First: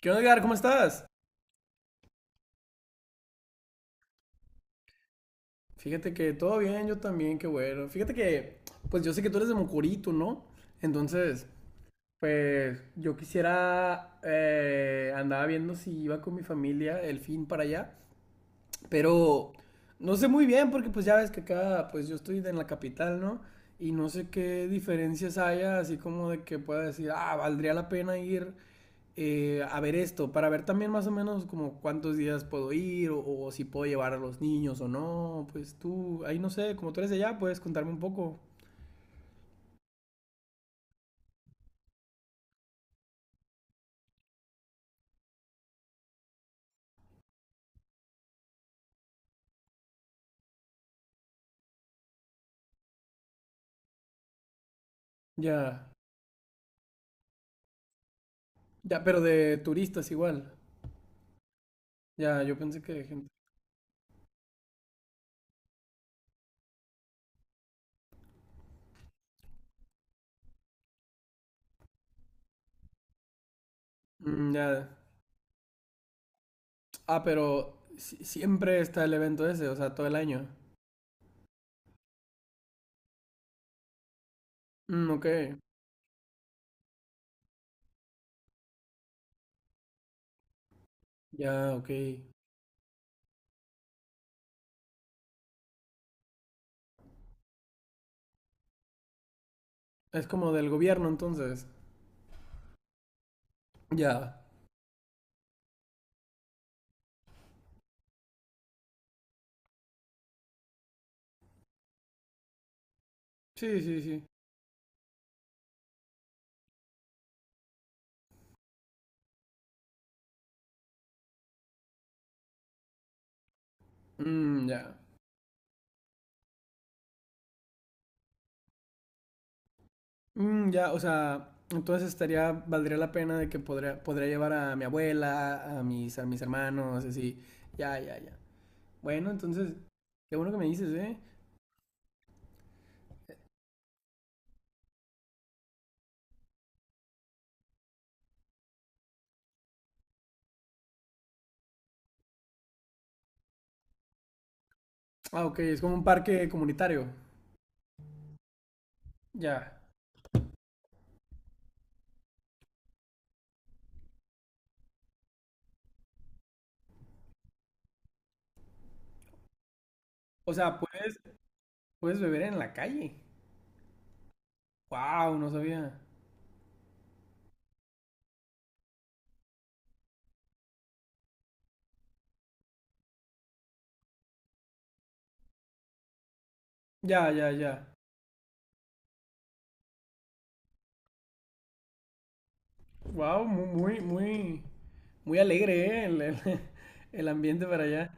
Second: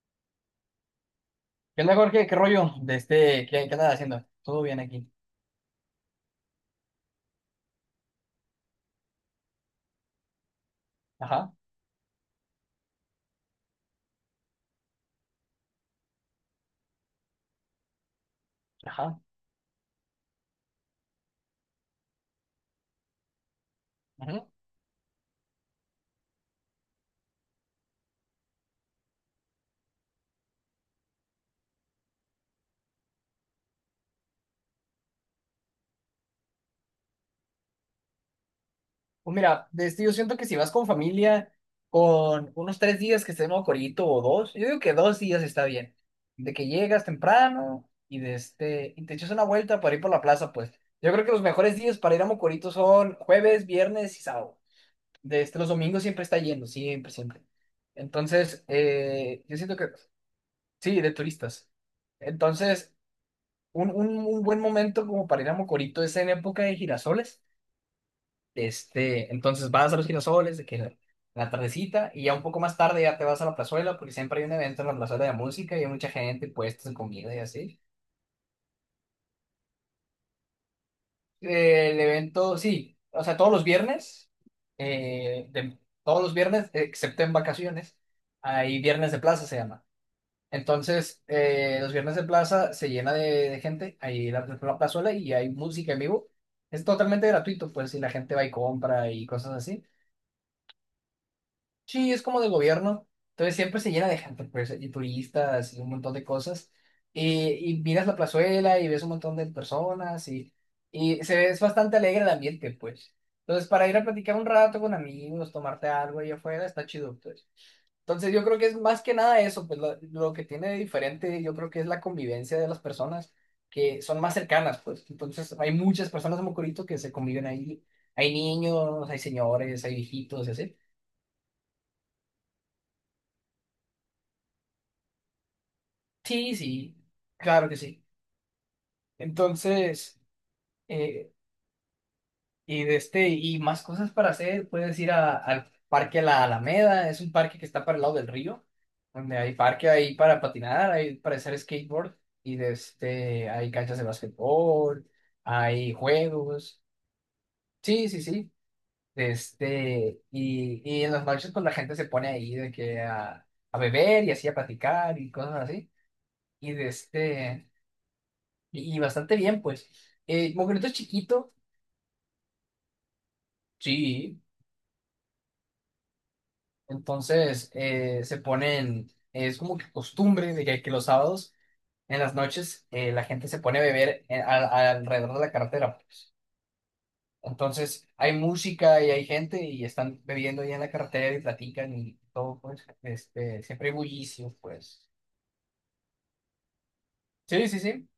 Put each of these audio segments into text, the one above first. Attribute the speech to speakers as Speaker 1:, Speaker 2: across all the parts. Speaker 1: ¿Qué onda, Edgar? ¿Cómo estás?
Speaker 2: ¿Qué onda, Jorge? ¿Qué rollo? ¿Qué andas haciendo? Todo bien aquí.
Speaker 1: Fíjate que todo bien, yo también, qué bueno. Fíjate que, pues yo sé que tú eres de Mocorito, ¿no? Entonces,
Speaker 2: Ajá,
Speaker 1: pues yo quisiera, andaba viendo si iba con mi familia el fin para allá.
Speaker 2: ajá,
Speaker 1: Pero no sé muy bien porque pues ya ves que acá pues yo estoy en la capital, ¿no? Y no sé
Speaker 2: ajá.
Speaker 1: qué diferencias haya, así como de que pueda decir, ah, valdría la pena ir a ver esto, para ver también más o menos como cuántos días puedo ir o si puedo llevar a los niños o no. Pues tú, ahí no sé, como tú eres de allá, puedes contarme un poco.
Speaker 2: Pues mira, yo siento que si vas con familia, con unos 3 días que estén en corito o dos, yo digo que 2 días está bien. De que llegas temprano y y te echas una vuelta para ir por la plaza, pues. Yo creo que los mejores días para ir a Mocorito son jueves, viernes y sábado. Los
Speaker 1: Ya,
Speaker 2: domingos siempre está yendo, siempre, siempre. Entonces,
Speaker 1: ya, pero
Speaker 2: yo
Speaker 1: de
Speaker 2: siento que,
Speaker 1: turistas igual.
Speaker 2: sí, de turistas.
Speaker 1: Ya, yo pensé que
Speaker 2: Entonces,
Speaker 1: de gente.
Speaker 2: un buen momento como para ir a Mocorito es en época de girasoles. Entonces vas a los girasoles, de que la tardecita, y ya un poco más tarde ya te vas a la plazuela, porque siempre hay un
Speaker 1: Mm,
Speaker 2: evento
Speaker 1: ya.
Speaker 2: en la plazuela de música y hay mucha gente, puestos de
Speaker 1: Ah,
Speaker 2: comida y
Speaker 1: pero
Speaker 2: así.
Speaker 1: siempre está el evento ese, o sea, todo el año.
Speaker 2: El evento, sí, o sea, todos los viernes,
Speaker 1: Mm, ok.
Speaker 2: todos los viernes, excepto en vacaciones, hay viernes de plaza, se llama. Entonces,
Speaker 1: Ya, ok.
Speaker 2: los viernes de plaza se llena de gente, ahí la plazuela y hay música en vivo. Es totalmente gratuito, pues, si la gente va y compra y cosas así.
Speaker 1: Es como del gobierno entonces.
Speaker 2: Sí, es como de gobierno. Entonces, siempre se llena de
Speaker 1: Ya.
Speaker 2: gente, pues, y turistas y un montón de cosas. Y miras la plazuela y ves un montón de personas y se ve, es bastante alegre el ambiente, pues. Entonces,
Speaker 1: Sí,
Speaker 2: para ir
Speaker 1: sí,
Speaker 2: a
Speaker 1: sí.
Speaker 2: platicar un rato con amigos, tomarte algo ahí afuera, está chido, pues. Entonces yo creo que es más que nada eso, pues lo que tiene de diferente yo creo que es la convivencia de las personas que son más
Speaker 1: Mm,
Speaker 2: cercanas,
Speaker 1: ya.
Speaker 2: pues entonces hay muchas personas de Mocorito que se conviven ahí, hay niños, hay señores, hay viejitos y
Speaker 1: Mm,
Speaker 2: así.
Speaker 1: ya, o sea, entonces estaría, valdría la pena de que podría, llevar a mi abuela, a mis
Speaker 2: Sí, sí,
Speaker 1: hermanos, así.
Speaker 2: claro que
Speaker 1: Ya,
Speaker 2: sí.
Speaker 1: ya, ya. Bueno, entonces,
Speaker 2: Entonces,
Speaker 1: qué bueno que me dices, ¿eh?
Speaker 2: eh, Y más cosas para hacer, puedes ir al parque La Alameda, es un parque que está para el lado del río, donde hay parque ahí para patinar, hay para hacer skateboard, y hay canchas de basquetbol,
Speaker 1: Ah, ok, es
Speaker 2: hay
Speaker 1: como un parque
Speaker 2: juegos.
Speaker 1: comunitario.
Speaker 2: Sí, sí, sí. de
Speaker 1: Ya.
Speaker 2: este, y, y en las noches pues la gente se pone ahí de que a beber y así a platicar y cosas así, y de este, y bastante bien pues,
Speaker 1: O sea,
Speaker 2: Mocorito es chiquito,
Speaker 1: puedes beber en la calle.
Speaker 2: sí.
Speaker 1: Wow, no sabía.
Speaker 2: Entonces se ponen, es como que costumbre de que los sábados en las noches la gente se pone a beber alrededor de la carretera.
Speaker 1: Ya, ya, ya.
Speaker 2: Entonces hay música y hay gente y están bebiendo ahí en la carretera y platican y todo, pues,
Speaker 1: Wow, muy,
Speaker 2: siempre hay
Speaker 1: muy,
Speaker 2: bullicio,
Speaker 1: muy,
Speaker 2: pues.
Speaker 1: muy alegre, ¿eh? El ambiente
Speaker 2: Sí, sí,
Speaker 1: para
Speaker 2: sí,
Speaker 1: allá.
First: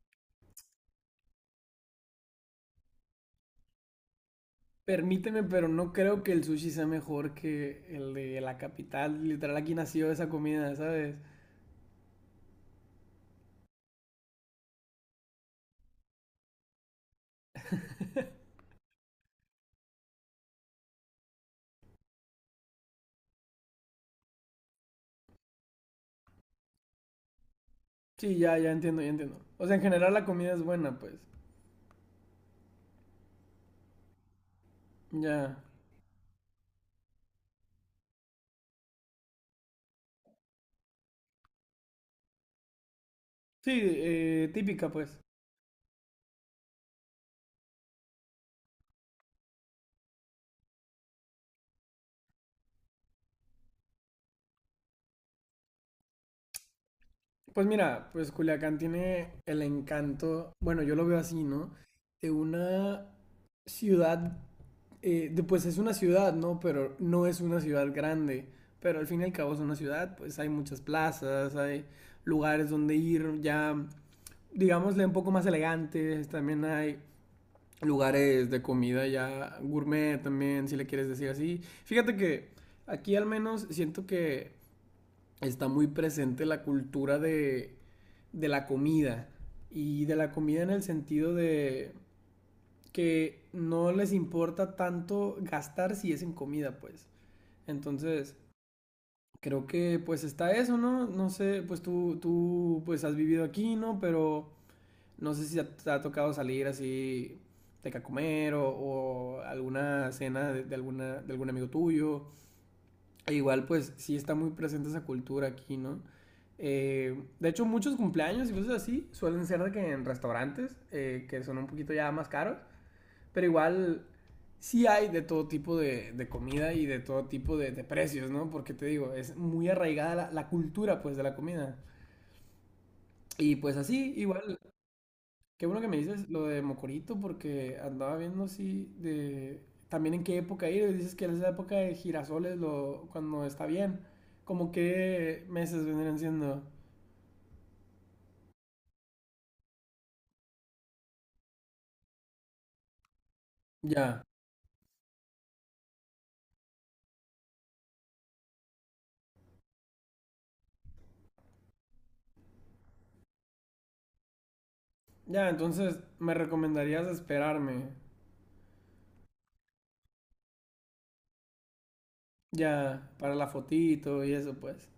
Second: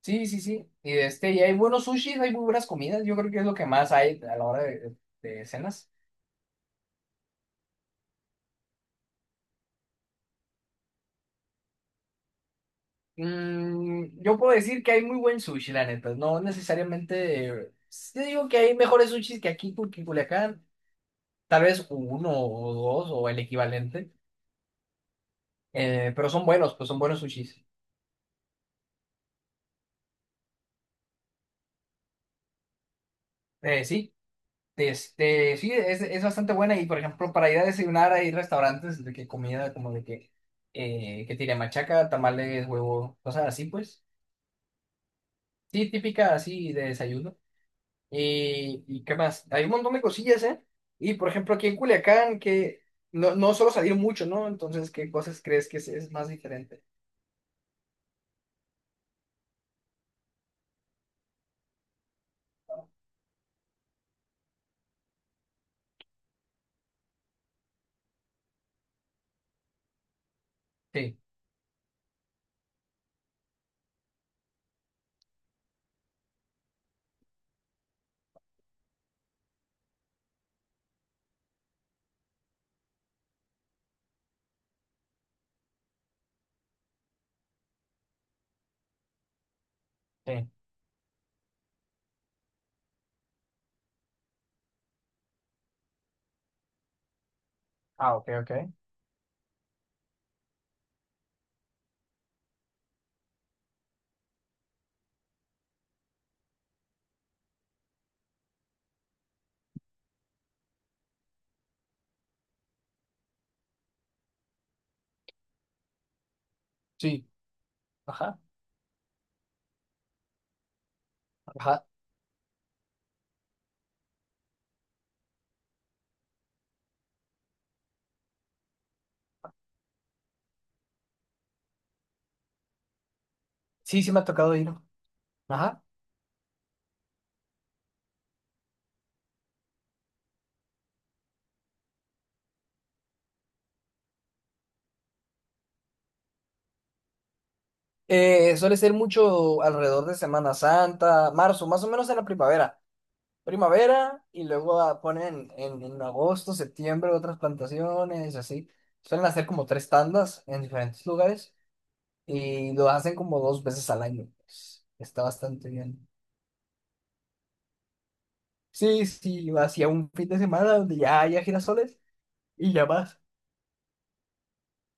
Speaker 2: sí, sí, sí. Y y hay buenos sushis, hay muy buenas comidas, yo creo que es lo que más hay a la hora
Speaker 1: Permíteme,
Speaker 2: de
Speaker 1: pero
Speaker 2: cenas.
Speaker 1: no creo que el sushi sea mejor que el de la capital. Literal, aquí nació esa comida, ¿sabes?
Speaker 2: Yo puedo decir que hay muy buen sushi, la neta. No necesariamente. Yo digo que hay mejores sushis que aquí, porque en Culiacán, tal vez uno o dos o el equivalente. Pero son buenos, pues son buenos sushis.
Speaker 1: Sí, ya, ya entiendo, ya entiendo. O sea, en general la comida es buena, pues.
Speaker 2: Sí,
Speaker 1: Ya.
Speaker 2: sí, es bastante buena. Y por ejemplo, para ir a desayunar hay restaurantes de que comida como que tiene machaca, tamales, huevo, cosas así,
Speaker 1: Sí,
Speaker 2: pues.
Speaker 1: típica, pues.
Speaker 2: Sí, típica así de desayuno. ¿Y qué más? Hay un montón de cosillas, ¿eh? Y por ejemplo, aquí en Culiacán, que no suelo salir mucho, ¿no? Entonces, ¿qué cosas crees que es más diferente?
Speaker 1: Pues mira, pues Culiacán tiene el encanto, bueno, yo lo veo así, ¿no? De una ciudad, pues es una ciudad, ¿no? Pero no es una ciudad grande. Pero al fin y al cabo es una ciudad, pues hay muchas
Speaker 2: Sí,
Speaker 1: plazas, hay lugares donde ir ya digámosle, un poco más elegantes. También hay lugares de comida ya gourmet también, si le quieres decir así. Fíjate que aquí al menos siento que está muy presente la cultura de la comida. Y de la
Speaker 2: sí.
Speaker 1: comida en el sentido de que no les importa tanto gastar si es en comida, pues.
Speaker 2: Ah, ok,
Speaker 1: Entonces,
Speaker 2: ok.
Speaker 1: creo que pues está eso, ¿no? No sé, pues tú pues has vivido aquí, ¿no? Pero no sé si te ha tocado salir así de que a comer o alguna cena de algún amigo tuyo. E igual, pues sí está muy presente esa cultura aquí, ¿no?
Speaker 2: Sí,
Speaker 1: De hecho, muchos
Speaker 2: ajá,
Speaker 1: cumpleaños y cosas así suelen ser de que en restaurantes, que son un
Speaker 2: ajá.
Speaker 1: poquito ya más caros, pero igual sí hay de todo tipo de comida y de todo tipo de precios, ¿no? Porque te digo, es muy arraigada la cultura, pues, de la comida. Y pues
Speaker 2: Sí, sí
Speaker 1: así,
Speaker 2: me ha tocado
Speaker 1: igual,
Speaker 2: ir.
Speaker 1: qué bueno
Speaker 2: Ajá.
Speaker 1: que me dices lo de Mocorito, porque andaba viendo así de también en qué época ir. Y dices que es la época de girasoles cuando está bien. Como qué meses vendrían siendo.
Speaker 2: Suele ser mucho alrededor de Semana Santa, marzo, más o menos en la primavera.
Speaker 1: Ya,
Speaker 2: Primavera y luego ponen en agosto, septiembre otras plantaciones, así. Suelen hacer como tres tandas en diferentes lugares. Y lo hacen como dos veces al año, pues. Está
Speaker 1: ya,
Speaker 2: bastante
Speaker 1: entonces
Speaker 2: bien.
Speaker 1: me recomendarías esperarme.
Speaker 2: Sí, sí, hacia un fin de semana donde ya haya girasoles y ya
Speaker 1: Ya,
Speaker 2: vas.
Speaker 1: para la fotito y eso, pues.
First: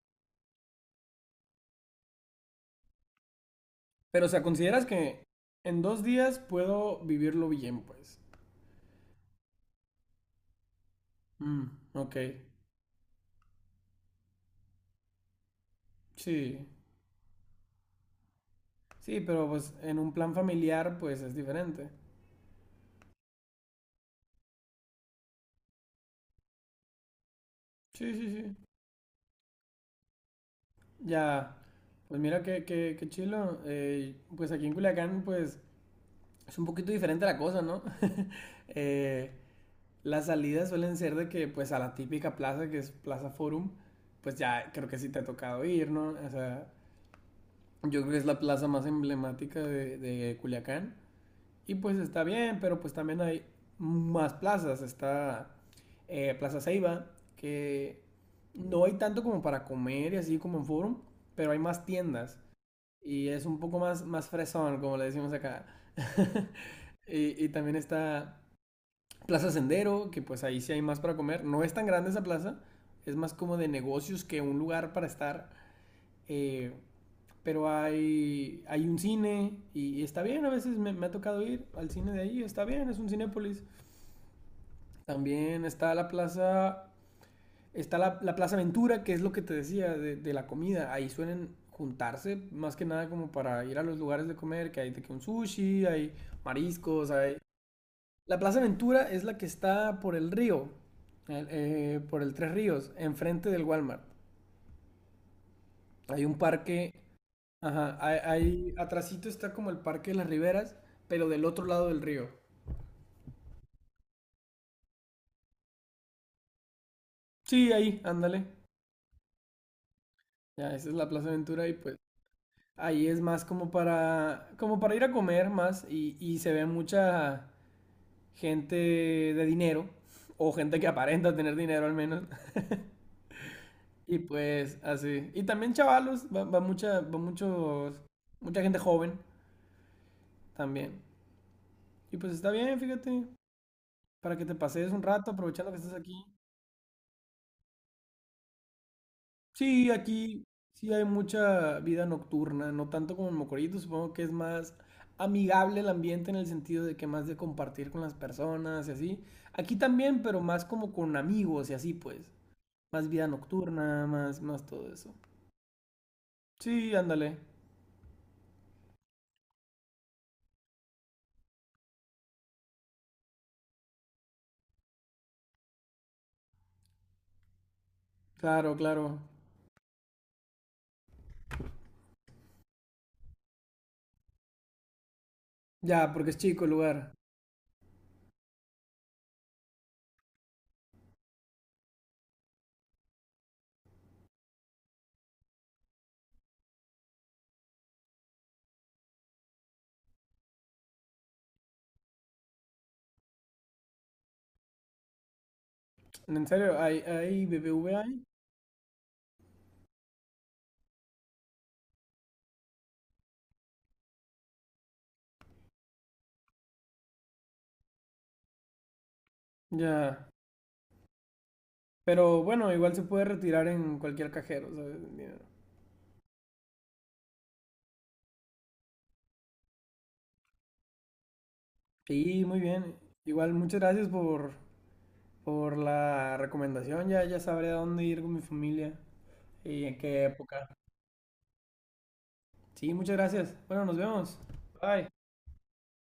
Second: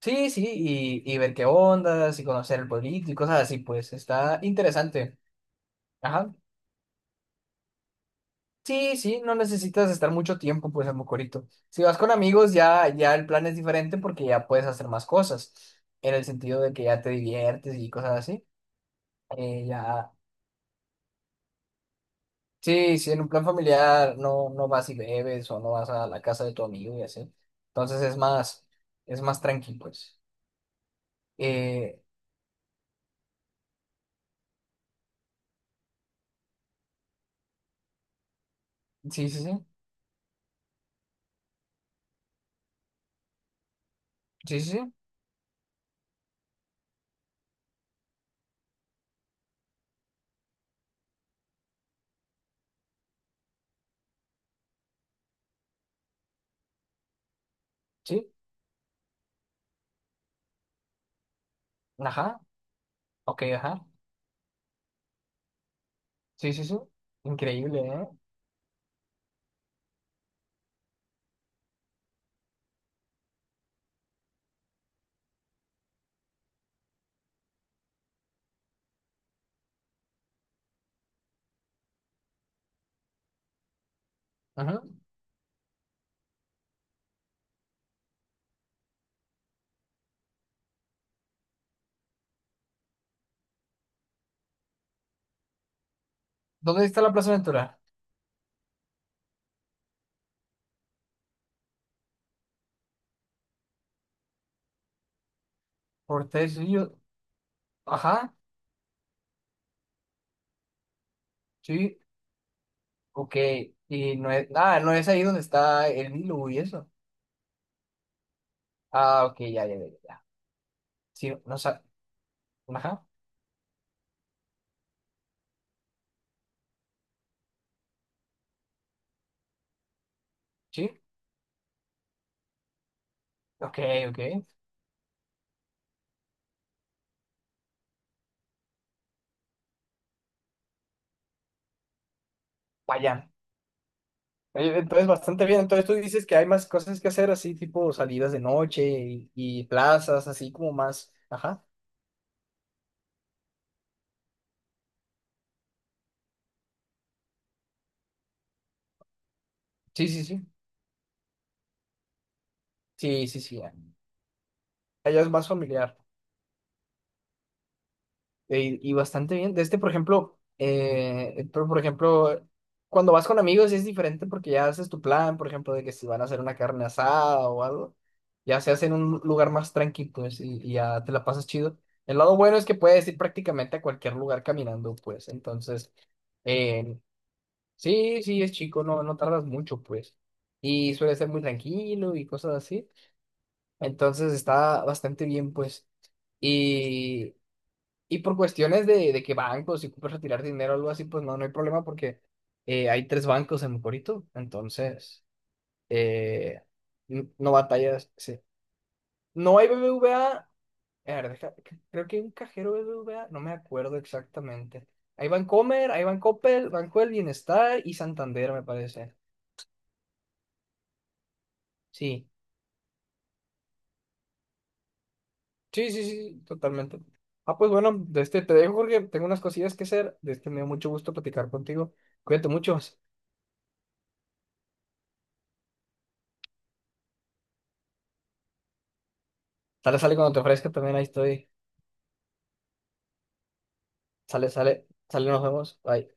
Speaker 2: Sí, sí, y ver qué ondas y conocer el pueblito y cosas así, pues
Speaker 1: Pero, o
Speaker 2: está
Speaker 1: sea, ¿consideras
Speaker 2: interesante.
Speaker 1: que en dos
Speaker 2: Ajá.
Speaker 1: días puedo vivirlo bien, pues?
Speaker 2: Sí, sí, no necesitas estar mucho tiempo, pues, en Mocorito.
Speaker 1: Mm,
Speaker 2: Si vas con
Speaker 1: ok.
Speaker 2: amigos, ya, ya el plan es diferente porque ya puedes hacer más cosas, en el sentido
Speaker 1: Sí.
Speaker 2: de que ya te diviertes y cosas así.
Speaker 1: Sí, pero pues en
Speaker 2: Ya.
Speaker 1: un plan familiar, pues es diferente.
Speaker 2: Sí, si en un plan familiar no vas y bebes o no vas a la casa de tu amigo y así. Entonces
Speaker 1: Sí, sí, sí.
Speaker 2: es más tranqui, pues.
Speaker 1: Ya,
Speaker 2: Eh,
Speaker 1: pues mira qué chilo. Pues aquí en Culiacán, pues es un poquito diferente la cosa, ¿no?
Speaker 2: sí,
Speaker 1: Eh,
Speaker 2: sí, sí,
Speaker 1: las salidas suelen ser de que, pues a la típica plaza que es Plaza Forum, pues
Speaker 2: sí, sí,
Speaker 1: ya creo
Speaker 2: sí,
Speaker 1: que sí te ha tocado ir, ¿no? O sea, yo creo que es la plaza más emblemática de Culiacán. Y pues está bien, pero pues también hay más plazas. Está Plaza Ceiba, que
Speaker 2: sí,
Speaker 1: no hay tanto como para comer y así como en Forum, pero hay más tiendas
Speaker 2: ajá,
Speaker 1: y
Speaker 2: ok,
Speaker 1: es un poco
Speaker 2: ajá,
Speaker 1: más fresón, como le decimos acá.
Speaker 2: sí, sí, sí,
Speaker 1: Y también
Speaker 2: increíble, ¿eh?
Speaker 1: está Plaza Sendero, que pues ahí sí hay más para comer. No es tan grande esa plaza, es más como de negocios que un lugar para estar. eh, pero hay un cine y está bien, a veces me ha tocado ir al cine de ahí, está bien, es un Cinépolis.
Speaker 2: Ajá.
Speaker 1: También está la plaza Está la Plaza Ventura, que es lo que te decía de la comida. Ahí suelen juntarse más que nada como para ir a los lugares de comer, que hay de que un sushi, hay
Speaker 2: ¿Dónde está
Speaker 1: mariscos,
Speaker 2: la Plaza
Speaker 1: hay...
Speaker 2: Ventura?
Speaker 1: La Plaza Ventura es la que está por el río, por el Tres Ríos, enfrente del Walmart. Hay
Speaker 2: Por
Speaker 1: un
Speaker 2: tres
Speaker 1: parque, ajá,
Speaker 2: ajá,
Speaker 1: atrasito está como el Parque de las Riberas, pero del otro lado
Speaker 2: sí,
Speaker 1: del río.
Speaker 2: ok, y no es ahí donde está el Nilo y eso.
Speaker 1: Sí, ahí, ándale.
Speaker 2: Ah, ok, ya, ya, ya, ya,
Speaker 1: Ya, esa es la Plaza
Speaker 2: sí, no
Speaker 1: Ventura y
Speaker 2: sa-
Speaker 1: pues
Speaker 2: ajá,
Speaker 1: ahí es más como para, ir a comer más y se ve mucha gente de dinero o gente que
Speaker 2: sí,
Speaker 1: aparenta tener dinero al menos.
Speaker 2: ok,
Speaker 1: Y
Speaker 2: ok,
Speaker 1: pues así. Y también chavalos, va, va mucha, va muchos, mucha gente joven también. Y pues está bien, fíjate,
Speaker 2: vaya.
Speaker 1: para que te
Speaker 2: Oye,
Speaker 1: pases un
Speaker 2: entonces,
Speaker 1: rato
Speaker 2: bastante bien.
Speaker 1: aprovechando que
Speaker 2: Entonces, tú
Speaker 1: estás aquí.
Speaker 2: dices que hay más cosas que hacer, así tipo salidas de noche y
Speaker 1: Sí,
Speaker 2: plazas,
Speaker 1: aquí
Speaker 2: así como
Speaker 1: sí hay
Speaker 2: más. Ajá.
Speaker 1: mucha vida nocturna, no tanto como en Mocorito, supongo que es más amigable el ambiente en el sentido de que más de compartir con las personas y así. Aquí
Speaker 2: Sí,
Speaker 1: también,
Speaker 2: sí,
Speaker 1: pero
Speaker 2: sí.
Speaker 1: más como con amigos y así, pues. Más vida
Speaker 2: Sí, sí, sí. Ya.
Speaker 1: nocturna, más todo eso.
Speaker 2: Allá es más familiar.
Speaker 1: Sí, ándale.
Speaker 2: Y, bastante bien. Por ejemplo, pero, por ejemplo, cuando vas con amigos es diferente porque ya haces tu plan, por ejemplo, de que si van a hacer una carne asada o algo, ya se
Speaker 1: Claro,
Speaker 2: hace en
Speaker 1: claro.
Speaker 2: un lugar más tranquilo, pues, y ya te la pasas chido. El lado bueno es que puedes ir prácticamente a cualquier lugar caminando, pues. Entonces.
Speaker 1: Ya, porque es chico el
Speaker 2: eh,
Speaker 1: lugar.
Speaker 2: Sí sí, es chico, no tardas mucho, pues. Y suele ser muy tranquilo y cosas así. Entonces está bastante bien, pues. Y, y por cuestiones de que bancos, si puedes retirar dinero o algo así, pues no hay problema porque hay tres bancos en Mocorito. Entonces,
Speaker 1: En
Speaker 2: eh,
Speaker 1: serio, hay
Speaker 2: no
Speaker 1: BBV
Speaker 2: batallas.
Speaker 1: ahí.
Speaker 2: Sí. No hay BBVA. A ver, creo que hay un cajero BBVA, no me acuerdo exactamente. Hay Bancomer, hay Bancoppel, Banco del Bienestar y Santander, me parece.
Speaker 1: Ya.
Speaker 2: Sí.
Speaker 1: Pero bueno, igual se puede retirar en cualquier cajero, ¿sabes? El dinero.
Speaker 2: Sí, sí, sí, totalmente. Ah, pues bueno, de este te dejo, Jorge. Tengo unas cosillas que hacer. De este me dio mucho gusto platicar contigo.
Speaker 1: Sí,
Speaker 2: Cuídate
Speaker 1: muy
Speaker 2: mucho.
Speaker 1: bien. Igual, muchas gracias por la recomendación, ya, ya sabré a dónde ir con mi familia y en
Speaker 2: Sale, sale
Speaker 1: qué
Speaker 2: cuando te
Speaker 1: época.
Speaker 2: ofrezca también. Ahí estoy.
Speaker 1: Sí, muchas gracias. Bueno, nos vemos.
Speaker 2: Sale, sale,
Speaker 1: Bye.
Speaker 2: sale, nos vemos. Bye.